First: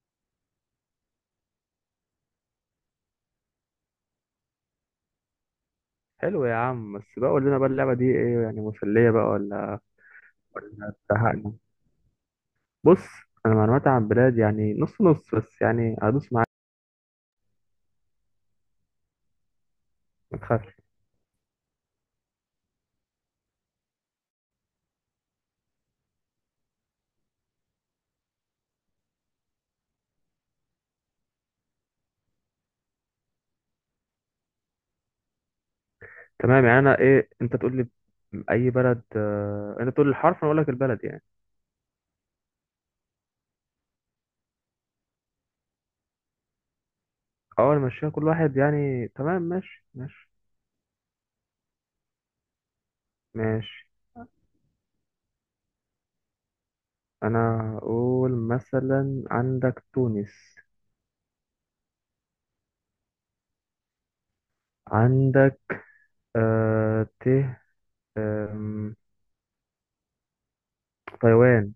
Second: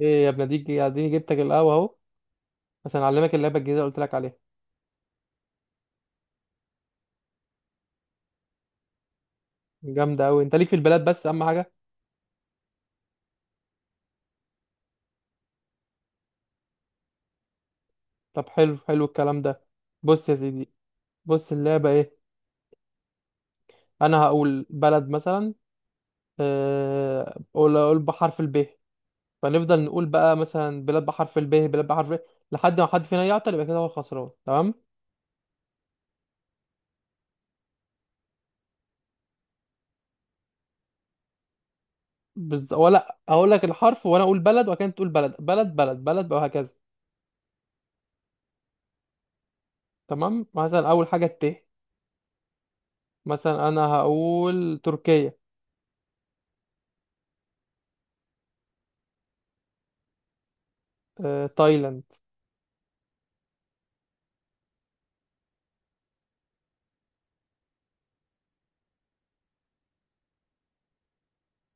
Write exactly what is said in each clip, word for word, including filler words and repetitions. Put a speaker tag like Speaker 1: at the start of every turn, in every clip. Speaker 1: ايه يا ابني ديك، اديني جبتك القهوه اهو. عشان اعلمك اللعبه الجديده اللي قلت لك عليها.
Speaker 2: حلو يا عم، بس بقى قول لنا بقى اللعبة دي ايه، يعني مسلية بقى ولا
Speaker 1: جامده قوي، انت ليك في
Speaker 2: ولا
Speaker 1: البلاد، بس اهم
Speaker 2: زهقنا؟
Speaker 1: حاجه.
Speaker 2: بص، انا معلوماتي عن بلاد يعني نص نص، بس يعني هدوس معاك.
Speaker 1: طب حلو حلو الكلام ده. بص يا
Speaker 2: ما
Speaker 1: سيدي.
Speaker 2: تخافش.
Speaker 1: بص اللعبه ايه؟ انا هقول بلد مثلا. آه، اقول اقول بحرف الب. فنفضل نقول بقى مثلا بلاد بحرف الب، بلاد بحرف ال، لحد ما حد فينا يعطل يبقى كده هو الخسران، تمام؟
Speaker 2: تمام، يعني انا ايه، انت تقول لي اي بلد، آه، انت تقول لي الحرف انا اقول لك البلد يعني.
Speaker 1: بز... ولا اقول لك الحرف وانا اقول بلد، وكانت تقول بلد بلد بلد بلد بقى، وهكذا.
Speaker 2: اول ماشيها كل واحد يعني، تمام، ماشي ماشي
Speaker 1: تمام، مثلا اول حاجه الت مثلا انا
Speaker 2: ماشي.
Speaker 1: هقول تركيا.
Speaker 2: انا اقول مثلا عندك تونس،
Speaker 1: آه، تايلاند.
Speaker 2: عندك، آه ت آم، تايوان.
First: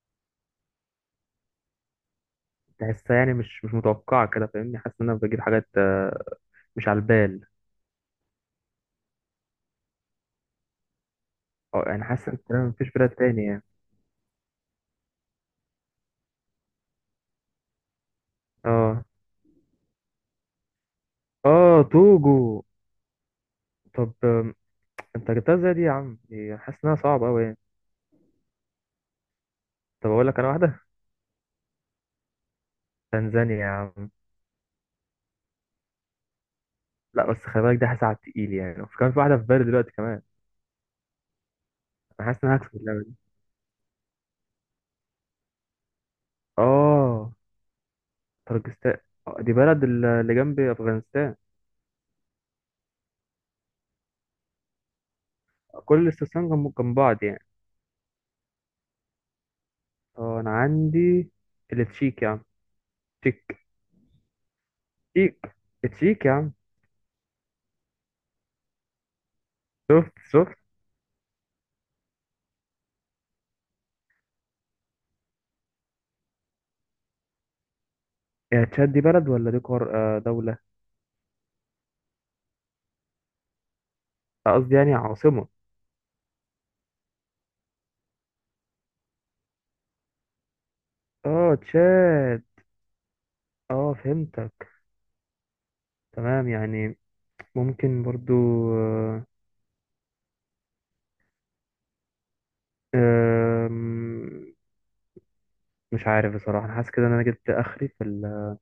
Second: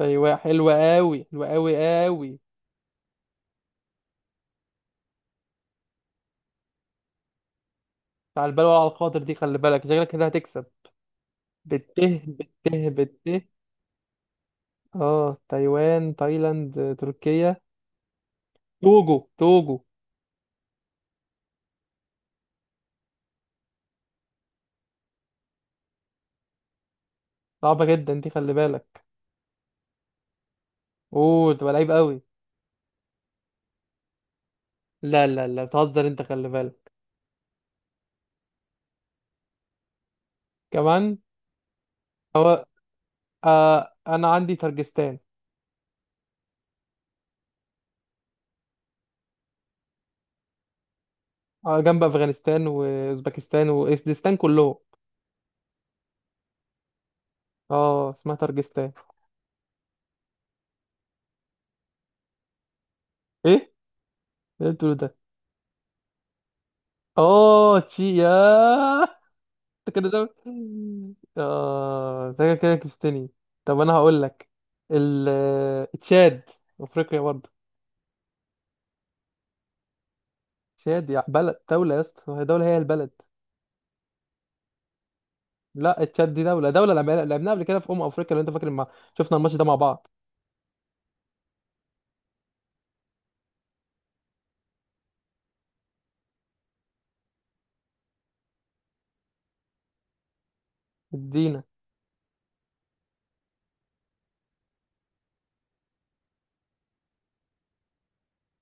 Speaker 1: ايوه، حلوه قوي، حلوه قوي. قوي.
Speaker 2: تحسها يعني مش مش متوقعة كده، فاهمني، حاسس ان انا بجيب حاجات، آه، مش على البال.
Speaker 1: على البال وعلى الخاطر، دي خلي بالك شكلك كده هتكسب.
Speaker 2: اه يعني
Speaker 1: بته
Speaker 2: حاسس ان تقريباً
Speaker 1: بته
Speaker 2: مفيش بلاد
Speaker 1: بته
Speaker 2: تاني يعني،
Speaker 1: اه، تايوان، تايلاند، آه، تركيا.
Speaker 2: اه
Speaker 1: توجو توجو.
Speaker 2: اه توجو. طب، آم، انت جبتها ازاي دي يا عم؟ دي حاسس انها صعبة اوي يعني.
Speaker 1: صعبه جدا دي، خلي بالك.
Speaker 2: طب اقول لك انا واحدة:
Speaker 1: اوه، تبقى لعيب قوي.
Speaker 2: تنزانيا يا عم.
Speaker 1: لا لا لا، بتهزر انت، خلي بالك.
Speaker 2: لا بس خلي بالك دي، حاسس على التقيل يعني، وفي كمان في واحدة في بالي دلوقتي كمان.
Speaker 1: كمان.
Speaker 2: انا حاسس ان انا
Speaker 1: هو.
Speaker 2: هكسب اللعبة دي.
Speaker 1: آه انا عندي ترجستان.
Speaker 2: اه طرجستان. آه، دي بلد ال- اللي جنب افغانستان.
Speaker 1: آه جنب افغانستان واوزبكستان واسدستان كلهم.
Speaker 2: كل الاستسلام جنب جنب بعض يعني.
Speaker 1: اه، اسمها ترجستان.
Speaker 2: اه انا عندي التشيك يا عم،
Speaker 1: ايه
Speaker 2: تشيك
Speaker 1: إيه اللي إنت بتقوله ده؟
Speaker 2: تشيك، التشيك يا عم،
Speaker 1: اه، تشي يا انت كده
Speaker 2: شفت
Speaker 1: ده.
Speaker 2: شفت.
Speaker 1: اه، انت كده كده كشتني. طب انا هقول لك ال تشاد. افريقيا برضه.
Speaker 2: يا تشاد، دي بلد ولا دي قار، آه، دولة؟
Speaker 1: تشاد يا بلد دولة، يا اسطى هي دولة، هي البلد.
Speaker 2: قصدي يعني عاصمة.
Speaker 1: لا، تشاد دي دولة دولة، لعبنا- لعبناها قبل كده في أمم أفريقيا لو أنت فاكر، ما شفنا الماتش ده مع بعض.
Speaker 2: اه تشاد. اه فهمتك، تمام يعني، ممكن برضو. آه،
Speaker 1: ادينا.
Speaker 2: آم، مش عارف بصراحة، أنا حاسس كده إن أنا جبت آخري في ال-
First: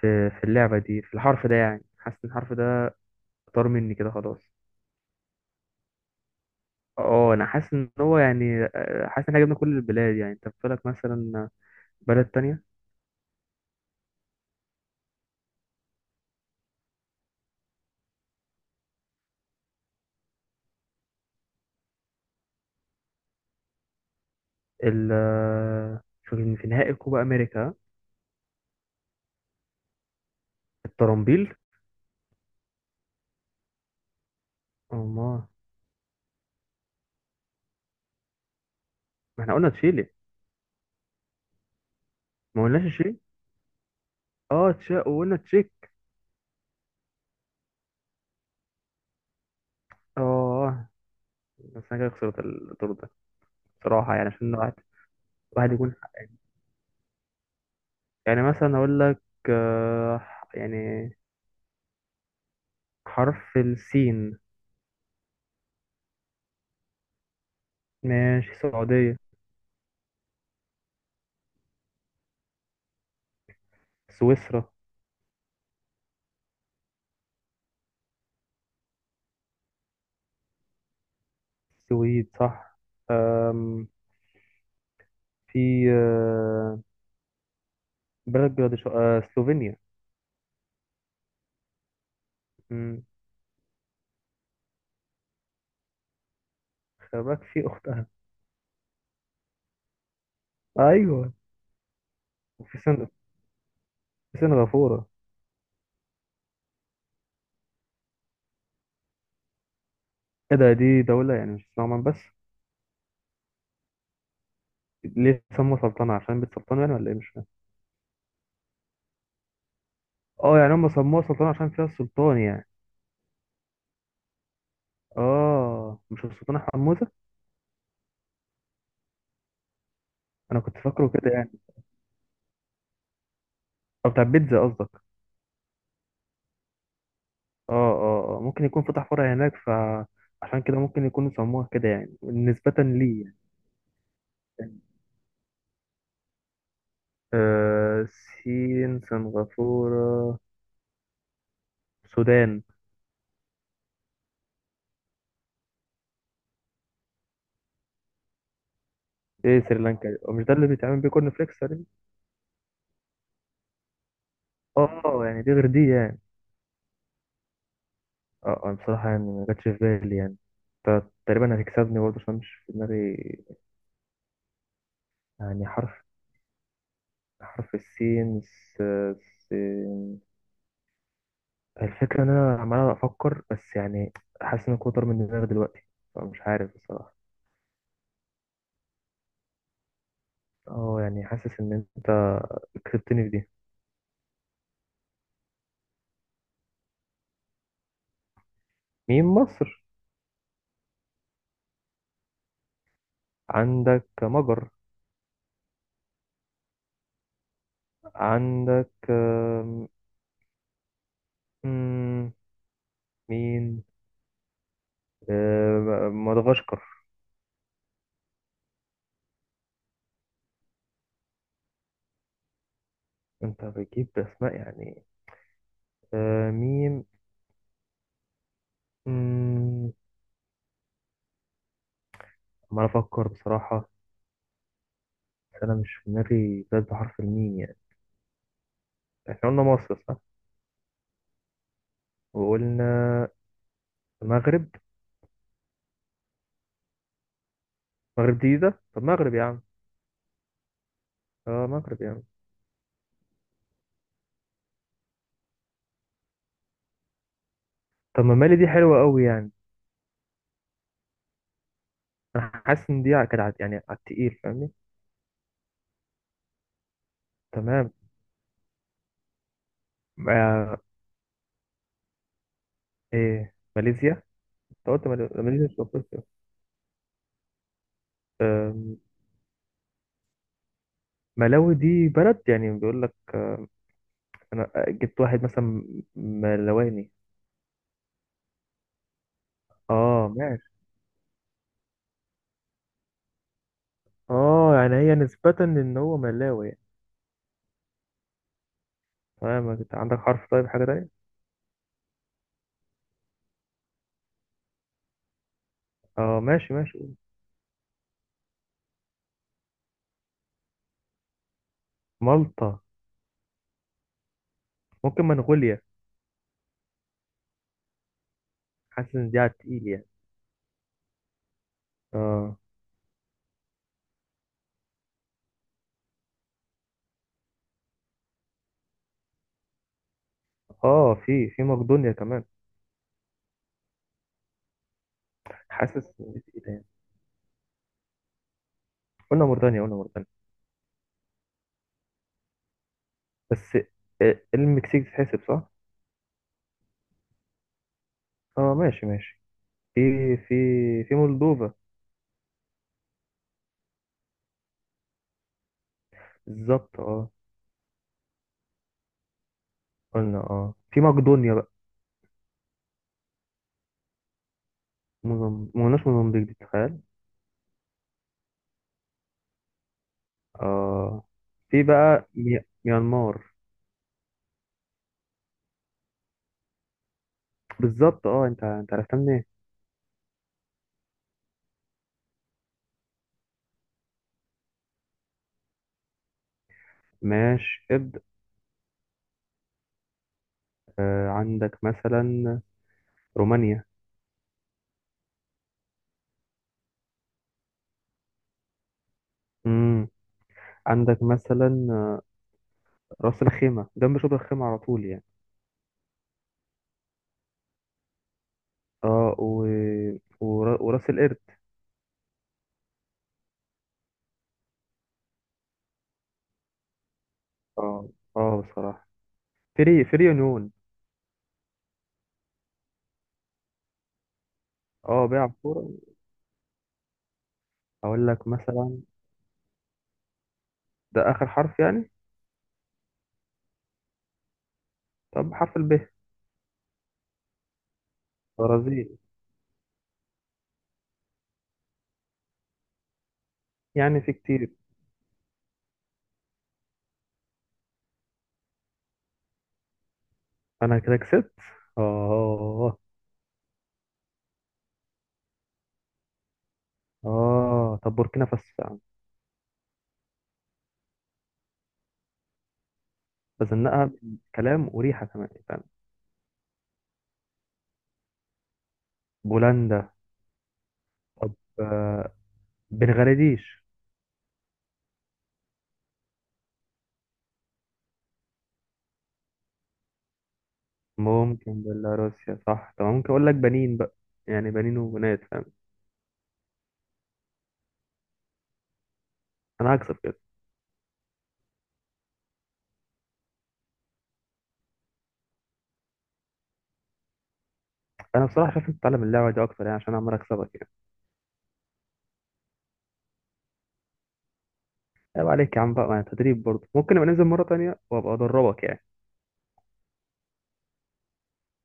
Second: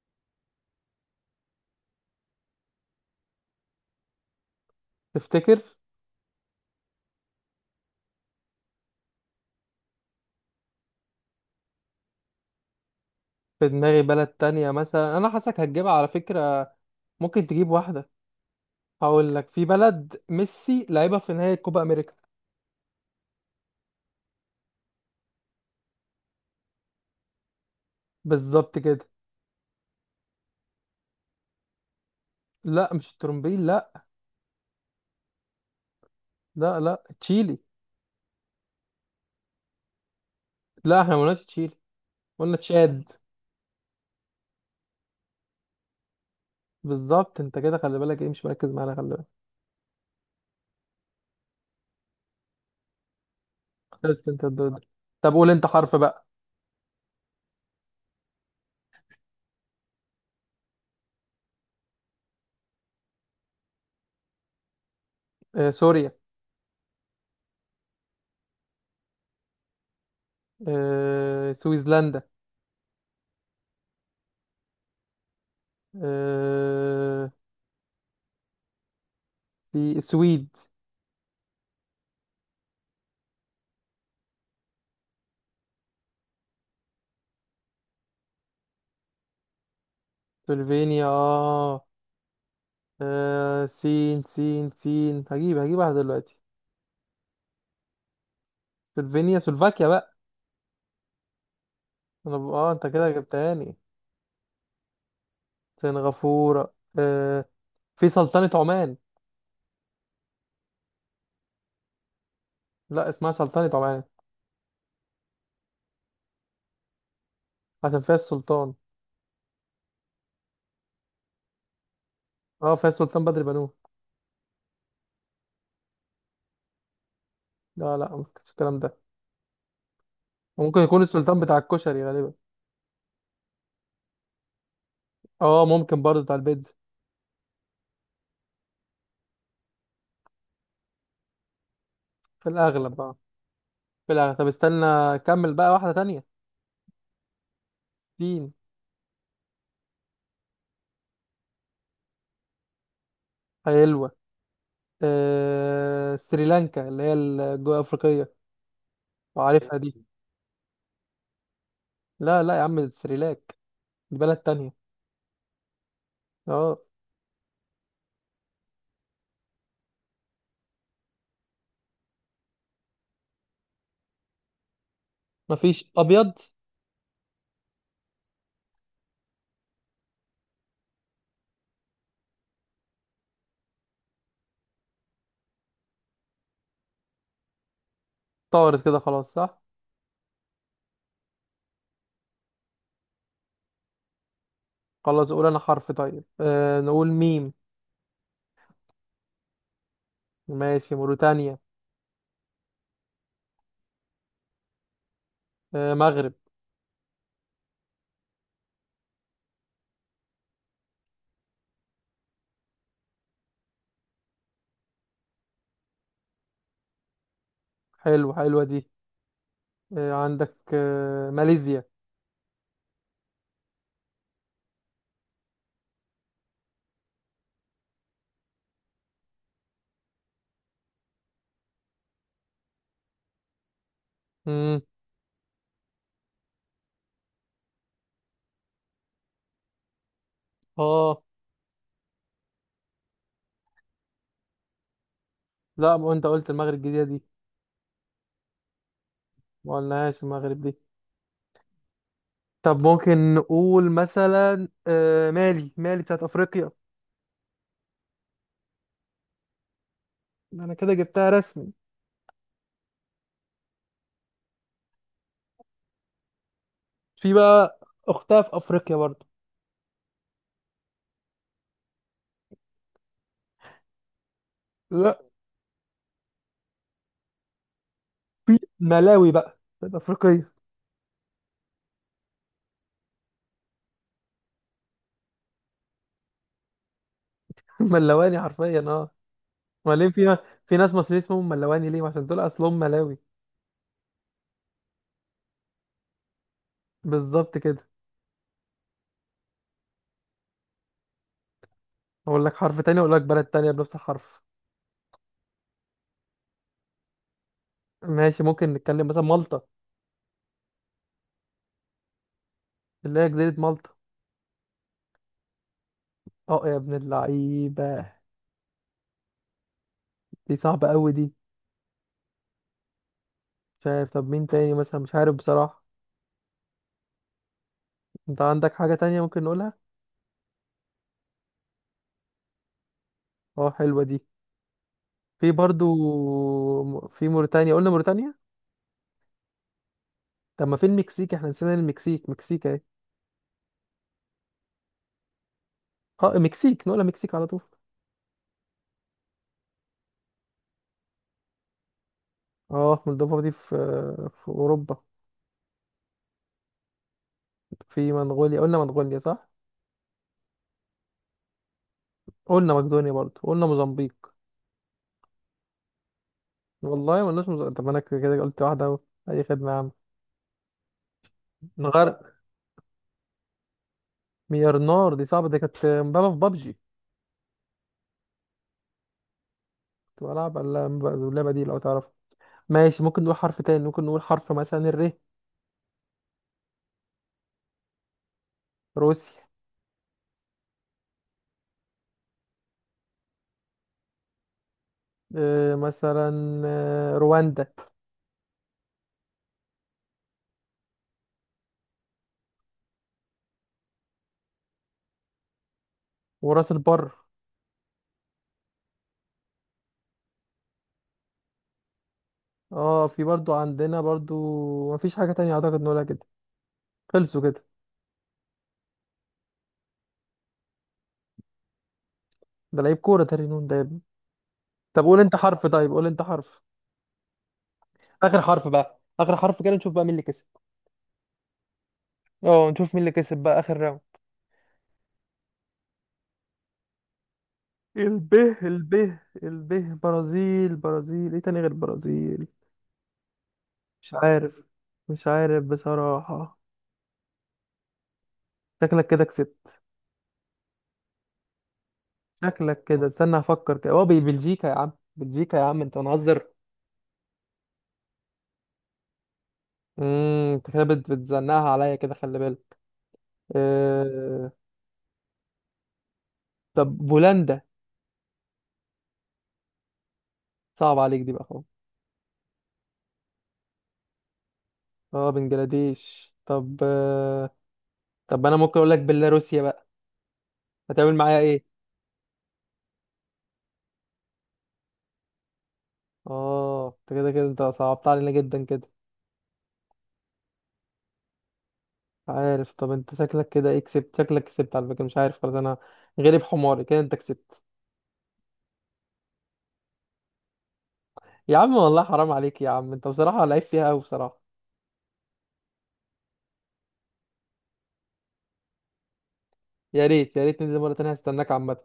Speaker 2: في في اللعبة دي، في الحرف ده يعني، حاسس إن الحرف ده طار مني كده خلاص.
Speaker 1: تفتكر؟
Speaker 2: اه أنا حاسس إن هو يعني، آه، حاسس إن إحنا جبنا كل البلاد يعني، أنت بتقولك مثلا بلد تانية.
Speaker 1: في دماغي بلد تانية، مثلا أنا حاسك هتجيبها على فكرة. ممكن تجيب واحدة. هقول لك في بلد ميسي لعبها في نهائي كوبا أمريكا.
Speaker 2: ال آه، شوف إن في نهائي كوبا أمريكا
Speaker 1: بالظبط كده.
Speaker 2: الطرنبيل.
Speaker 1: لا، مش الترومبيل، لا.
Speaker 2: أمال؟
Speaker 1: لا لا، تشيلي.
Speaker 2: ما إحنا قلنا تشيلي.
Speaker 1: لا، احنا ما قلناش. قلنا
Speaker 2: ما قلناش
Speaker 1: تشاد.
Speaker 2: تشيلي. اه تشا وقلنا تشيك.
Speaker 1: بالظبط، انت كده خلي بالك ايه؟ مش مركز معانا، خلي بالك.
Speaker 2: اه بس انا كده خسرت الدور ده بصراحة،
Speaker 1: خلصت
Speaker 2: يعني
Speaker 1: انت
Speaker 2: عشان
Speaker 1: الدور
Speaker 2: واحد
Speaker 1: ده. طب قول انت
Speaker 2: واحد يكون،
Speaker 1: حرف بقى.
Speaker 2: يعني مثلا اقول لك، آه، يعني حرف السين.
Speaker 1: آه سوريا.
Speaker 2: ماشي السعودية،
Speaker 1: آه سويسلندا.
Speaker 2: سويسرا،
Speaker 1: آه في السويد.
Speaker 2: السويد صح. آم، في، آه، بلد بلاد سلوفينيا.
Speaker 1: سلوفينيا اه.
Speaker 2: مم،
Speaker 1: آه، سين سين سين، هجيب هجيب واحدة دلوقتي.
Speaker 2: خلي بالك في اختها،
Speaker 1: سلوفينيا، سلوفاكيا بقى.
Speaker 2: ايوه.
Speaker 1: انا ب... اه،
Speaker 2: وفي
Speaker 1: انت
Speaker 2: سن-
Speaker 1: كده جبتهاني.
Speaker 2: في سنغافورة.
Speaker 1: سنغافورة آه. في سلطنة عمان.
Speaker 2: ايه ده؟ دي دولة يعني، مش اسمها عمان بس؟
Speaker 1: لا، اسمها سلطنة عمان.
Speaker 2: ليه سموها سلطنة؟ عشان بيت سلطان يعني ولا ايه؟ مش فاهم.
Speaker 1: عشان فيها السلطان.
Speaker 2: اه يعني هم سموها سلطنة عشان فيها السلطان يعني.
Speaker 1: اه، فيها السلطان بدر بنوه.
Speaker 2: اه مش السلطان حموزة؟
Speaker 1: لا لا، ما كانش الكلام ده.
Speaker 2: انا كنت
Speaker 1: ممكن يكون
Speaker 2: فاكره كده
Speaker 1: السلطان
Speaker 2: يعني.
Speaker 1: بتاع الكشري غالبا.
Speaker 2: او بتاع بيتزا قصدك؟
Speaker 1: اه، ممكن برضه بتاع البيتزا.
Speaker 2: اه اه، آه، ممكن يكون فتح فرع هناك فعشان كده ممكن يكونوا سموها كده يعني
Speaker 1: في
Speaker 2: نسبة
Speaker 1: الاغلب اه.
Speaker 2: لي يعني.
Speaker 1: في الاغلب، طب استنى. كمل بقى واحده تانية.
Speaker 2: آه
Speaker 1: فين؟
Speaker 2: سين، سنغافورة، السودان.
Speaker 1: حلوه. آه... سريلانكا، اللي هي الجنوب افريقيه.
Speaker 2: ايه
Speaker 1: وعارفها دي.
Speaker 2: سريلانكا، هو مش ده اللي بيتعمل بيه كورن فليكس تقريبا؟
Speaker 1: لا لا يا عم، دي سريلاك. دي بلد تانية.
Speaker 2: اه يعني دي غير دي يعني.
Speaker 1: اه.
Speaker 2: اه انا بصراحة يعني ما جاتش في بالي يعني. ت- تقريبا هتكسبني برضه عشان مش في دماغي يعني،
Speaker 1: مفيش
Speaker 2: حرف
Speaker 1: ابيض.
Speaker 2: حرف السين. س... س... الفكرة إن أنا عمال أفكر بس يعني، حاسس إن كتر من دماغي دلوقتي، فمش عارف بصراحة.
Speaker 1: طارت كده خلاص، صح؟
Speaker 2: أه يعني حاسس إن أنت كسبتني في دي.
Speaker 1: خلاص، قول انا حرف طيب، آه... نقول ميم.
Speaker 2: مين مصر؟
Speaker 1: ماشي موريتانيا.
Speaker 2: عندك مجر،
Speaker 1: آه... مغرب.
Speaker 2: عندك آم، مم، مين، آم، مدغشقر.
Speaker 1: حلو، حلوه دي. آه... عندك آه... ماليزيا.
Speaker 2: أنت بتجيب أسماء يعني. آم، ميم. مم، عمال أفكر بصراحة،
Speaker 1: مم.
Speaker 2: بس أنا مش في دماغي بلد بحرف الميم يعني. إحنا قلنا مصر صح،
Speaker 1: اه.
Speaker 2: وقلنا المغرب.
Speaker 1: لا، ما انت قلت المغرب الجديده دي.
Speaker 2: المغرب دي ده، طب المغرب يا عم.
Speaker 1: ما قلناهاش المغرب دي.
Speaker 2: اه مغرب يعني.
Speaker 1: طب ممكن نقول مثلا آه، مالي، مالي بتاعت افريقيا.
Speaker 2: طب ما مالي دي حلوة قوي يعني.
Speaker 1: انا كده جبتها رسمي.
Speaker 2: انا حاسس ان دي ع- كانت ع- يعني على التقيل، فاهمني.
Speaker 1: في بقى.
Speaker 2: تمام.
Speaker 1: اختها في افريقيا برضو.
Speaker 2: ما ايه ماليزيا، انت قلت
Speaker 1: لا.
Speaker 2: مال- ماليزيا مش في افريقيا؟ آم،
Speaker 1: ملاوي بقى بتاعت افريقيا.
Speaker 2: ملاوي دي بلد يعني، بيقول لك انا، آه، جبت واحد مثلا ملاواني.
Speaker 1: ملواني حرفيا اه. وبعدين
Speaker 2: اه
Speaker 1: في.
Speaker 2: ماشي.
Speaker 1: في ناس مصريين اسمهم ملواني ليه؟ عشان دول اصلهم ملاوي.
Speaker 2: اه يعني هي نسبة ان هو ملاوي يعني.
Speaker 1: بالظبط كده.
Speaker 2: تمام، انت عندك حرف، طيب حاجة تانية؟
Speaker 1: اقول لك حرف تاني، اقول لك بلد تانية بنفس الحرف.
Speaker 2: اه ماشي ماشي.
Speaker 1: ماشي، ممكن نتكلم مثلا مالطا.
Speaker 2: مالطا.
Speaker 1: اللي هي جزيرة مالطا.
Speaker 2: ممكن منغوليا.
Speaker 1: اه يا ابن اللعيبة.
Speaker 2: حاسس ان دي على التقيل يعني.
Speaker 1: دي صعبة قوي دي.
Speaker 2: اه
Speaker 1: مش عارف، طب مين تاني مثلا؟ مش عارف بصراحة. انت عندك حاجة تانية ممكن نقولها.
Speaker 2: اه في في مقدونيا كمان.
Speaker 1: اه، حلوة دي. في برضو.
Speaker 2: حاسس ان دي تقيلة يعني.
Speaker 1: م- في موريتانيا، قلنا موريتانيا.
Speaker 2: قلنا موريتانيا، قلنا موريتانيا.
Speaker 1: طب ما في المكسيك، احنا نسينا المكسيك، مكسيك اهي.
Speaker 2: بس، آه، المكسيك تتحسب صح؟
Speaker 1: اه، المكسيك نقولها مكسيك على طول.
Speaker 2: اه ماشي ماشي، في في في مولدوفا.
Speaker 1: اه، مولدوفا دي في، في اوروبا.
Speaker 2: بالظبط اه.
Speaker 1: في منغوليا، قلنا منغوليا صح.
Speaker 2: قلنا اه، في مقدونيا بقى.
Speaker 1: قلنا مقدونيا برضو، قلنا موزمبيق.
Speaker 2: موزم- ما قلناش موزمبيق دي، تخيل.
Speaker 1: والله ما قلناش موزمبيق، طب ما انا كده كده قلت واحدة اهو. اي خدمة يا عم.
Speaker 2: اه في
Speaker 1: نغير.
Speaker 2: بقى مي- ميانمار.
Speaker 1: ميرنار دي صعبة، دي كانت مبابا في بابجي.
Speaker 2: بالظبط اه، انت انت عرفتها منين؟
Speaker 1: كنت بلعب على اللعبة دي لو تعرف. ماشي، ممكن نقول حرف تاني، ممكن نقول حرف مثلا الر.
Speaker 2: ماشي ابدأ.
Speaker 1: روسيا.
Speaker 2: آه عندك مثلا رومانيا.
Speaker 1: آه، مثلا آه، رواندا.
Speaker 2: امم عندك مثلا، آه، راس الخيمة جنب شبرا الخيمة على طول يعني.
Speaker 1: وراس البر.
Speaker 2: اه، و... ور... وراس القرد.
Speaker 1: اه، في برضو عندنا برضو. مفيش حاجة تانية اعتقد نقولها كده. خلصوا كده.
Speaker 2: اه اه بصراحة، فري فري يونيون.
Speaker 1: ده لعيب كورة تاني، نون ده يا ابني. طب قول
Speaker 2: اه
Speaker 1: انت
Speaker 2: بيلعب
Speaker 1: حرف
Speaker 2: كورة.
Speaker 1: طيب، قول انت حرف.
Speaker 2: أقول
Speaker 1: اخر
Speaker 2: لك
Speaker 1: حرف بقى،
Speaker 2: مثلا،
Speaker 1: اخر حرف كده، نشوف بقى مين اللي كسب.
Speaker 2: ده آخر حرف يعني.
Speaker 1: اه، نشوف مين اللي كسب بقى، اخر راوند.
Speaker 2: طب حرف الب،
Speaker 1: الب، الب،
Speaker 2: برازيل.
Speaker 1: الب. برازيل، برازيل، ايه تاني غير برازيل؟ مش
Speaker 2: يعني في
Speaker 1: عارف.
Speaker 2: كتير.
Speaker 1: مش عارف بصراحة. شكلك كده كسبت.
Speaker 2: أنا كده كسبت.
Speaker 1: شكلك
Speaker 2: آه،
Speaker 1: كده، استنى افكر كده، هو بي- بلجيكا يا عم، بلجيكا يا عم، انت منهزر.
Speaker 2: آه طب بوركينا فاسو يا عم.
Speaker 1: امم انت كده بت- بتزنقها عليا كده، خلي بالك.
Speaker 2: بزنقها،
Speaker 1: آه...
Speaker 2: كلام وريحة كمان فاهم.
Speaker 1: طب بولندا.
Speaker 2: بولندا.
Speaker 1: صعب عليك دي بقى
Speaker 2: طب،
Speaker 1: خالص.
Speaker 2: آه بنغلاديش.
Speaker 1: اه، بنجلاديش، طب آه... طب انا ممكن اقول لك بيلاروسيا بقى. هتعمل معايا ايه؟
Speaker 2: ممكن بيلاروسيا صح، طب ممكن أقول لك بنين بقى، يعني بنين وبنات فاهم.
Speaker 1: اه، انت كده كده انت صعبت علينا جدا كده.
Speaker 2: أنا هكسب كده.
Speaker 1: مش عارف، طب انت شكلك كده ايه؟ كسبت، شكلك كسبت على فكره. مش عارف، خلاص انا، غريب حماري كده، انت كسبت.
Speaker 2: أنا بصراحة شايف أنت تتعلم اللعبة دي أكتر يعني، عشان أنا عمال أكسبك يعني.
Speaker 1: يا عم والله حرام عليك يا عم، انت بصراحه لعيب فيها قوي بصراحه.
Speaker 2: عيب عليك يا عم بقى، ما أنا تدريب برضه، ممكن نبقى ننزل مرة تانية وأبقى أدربك يعني.
Speaker 1: يا ريت، يا ريت ننزل مره تانية، هستناك عامه.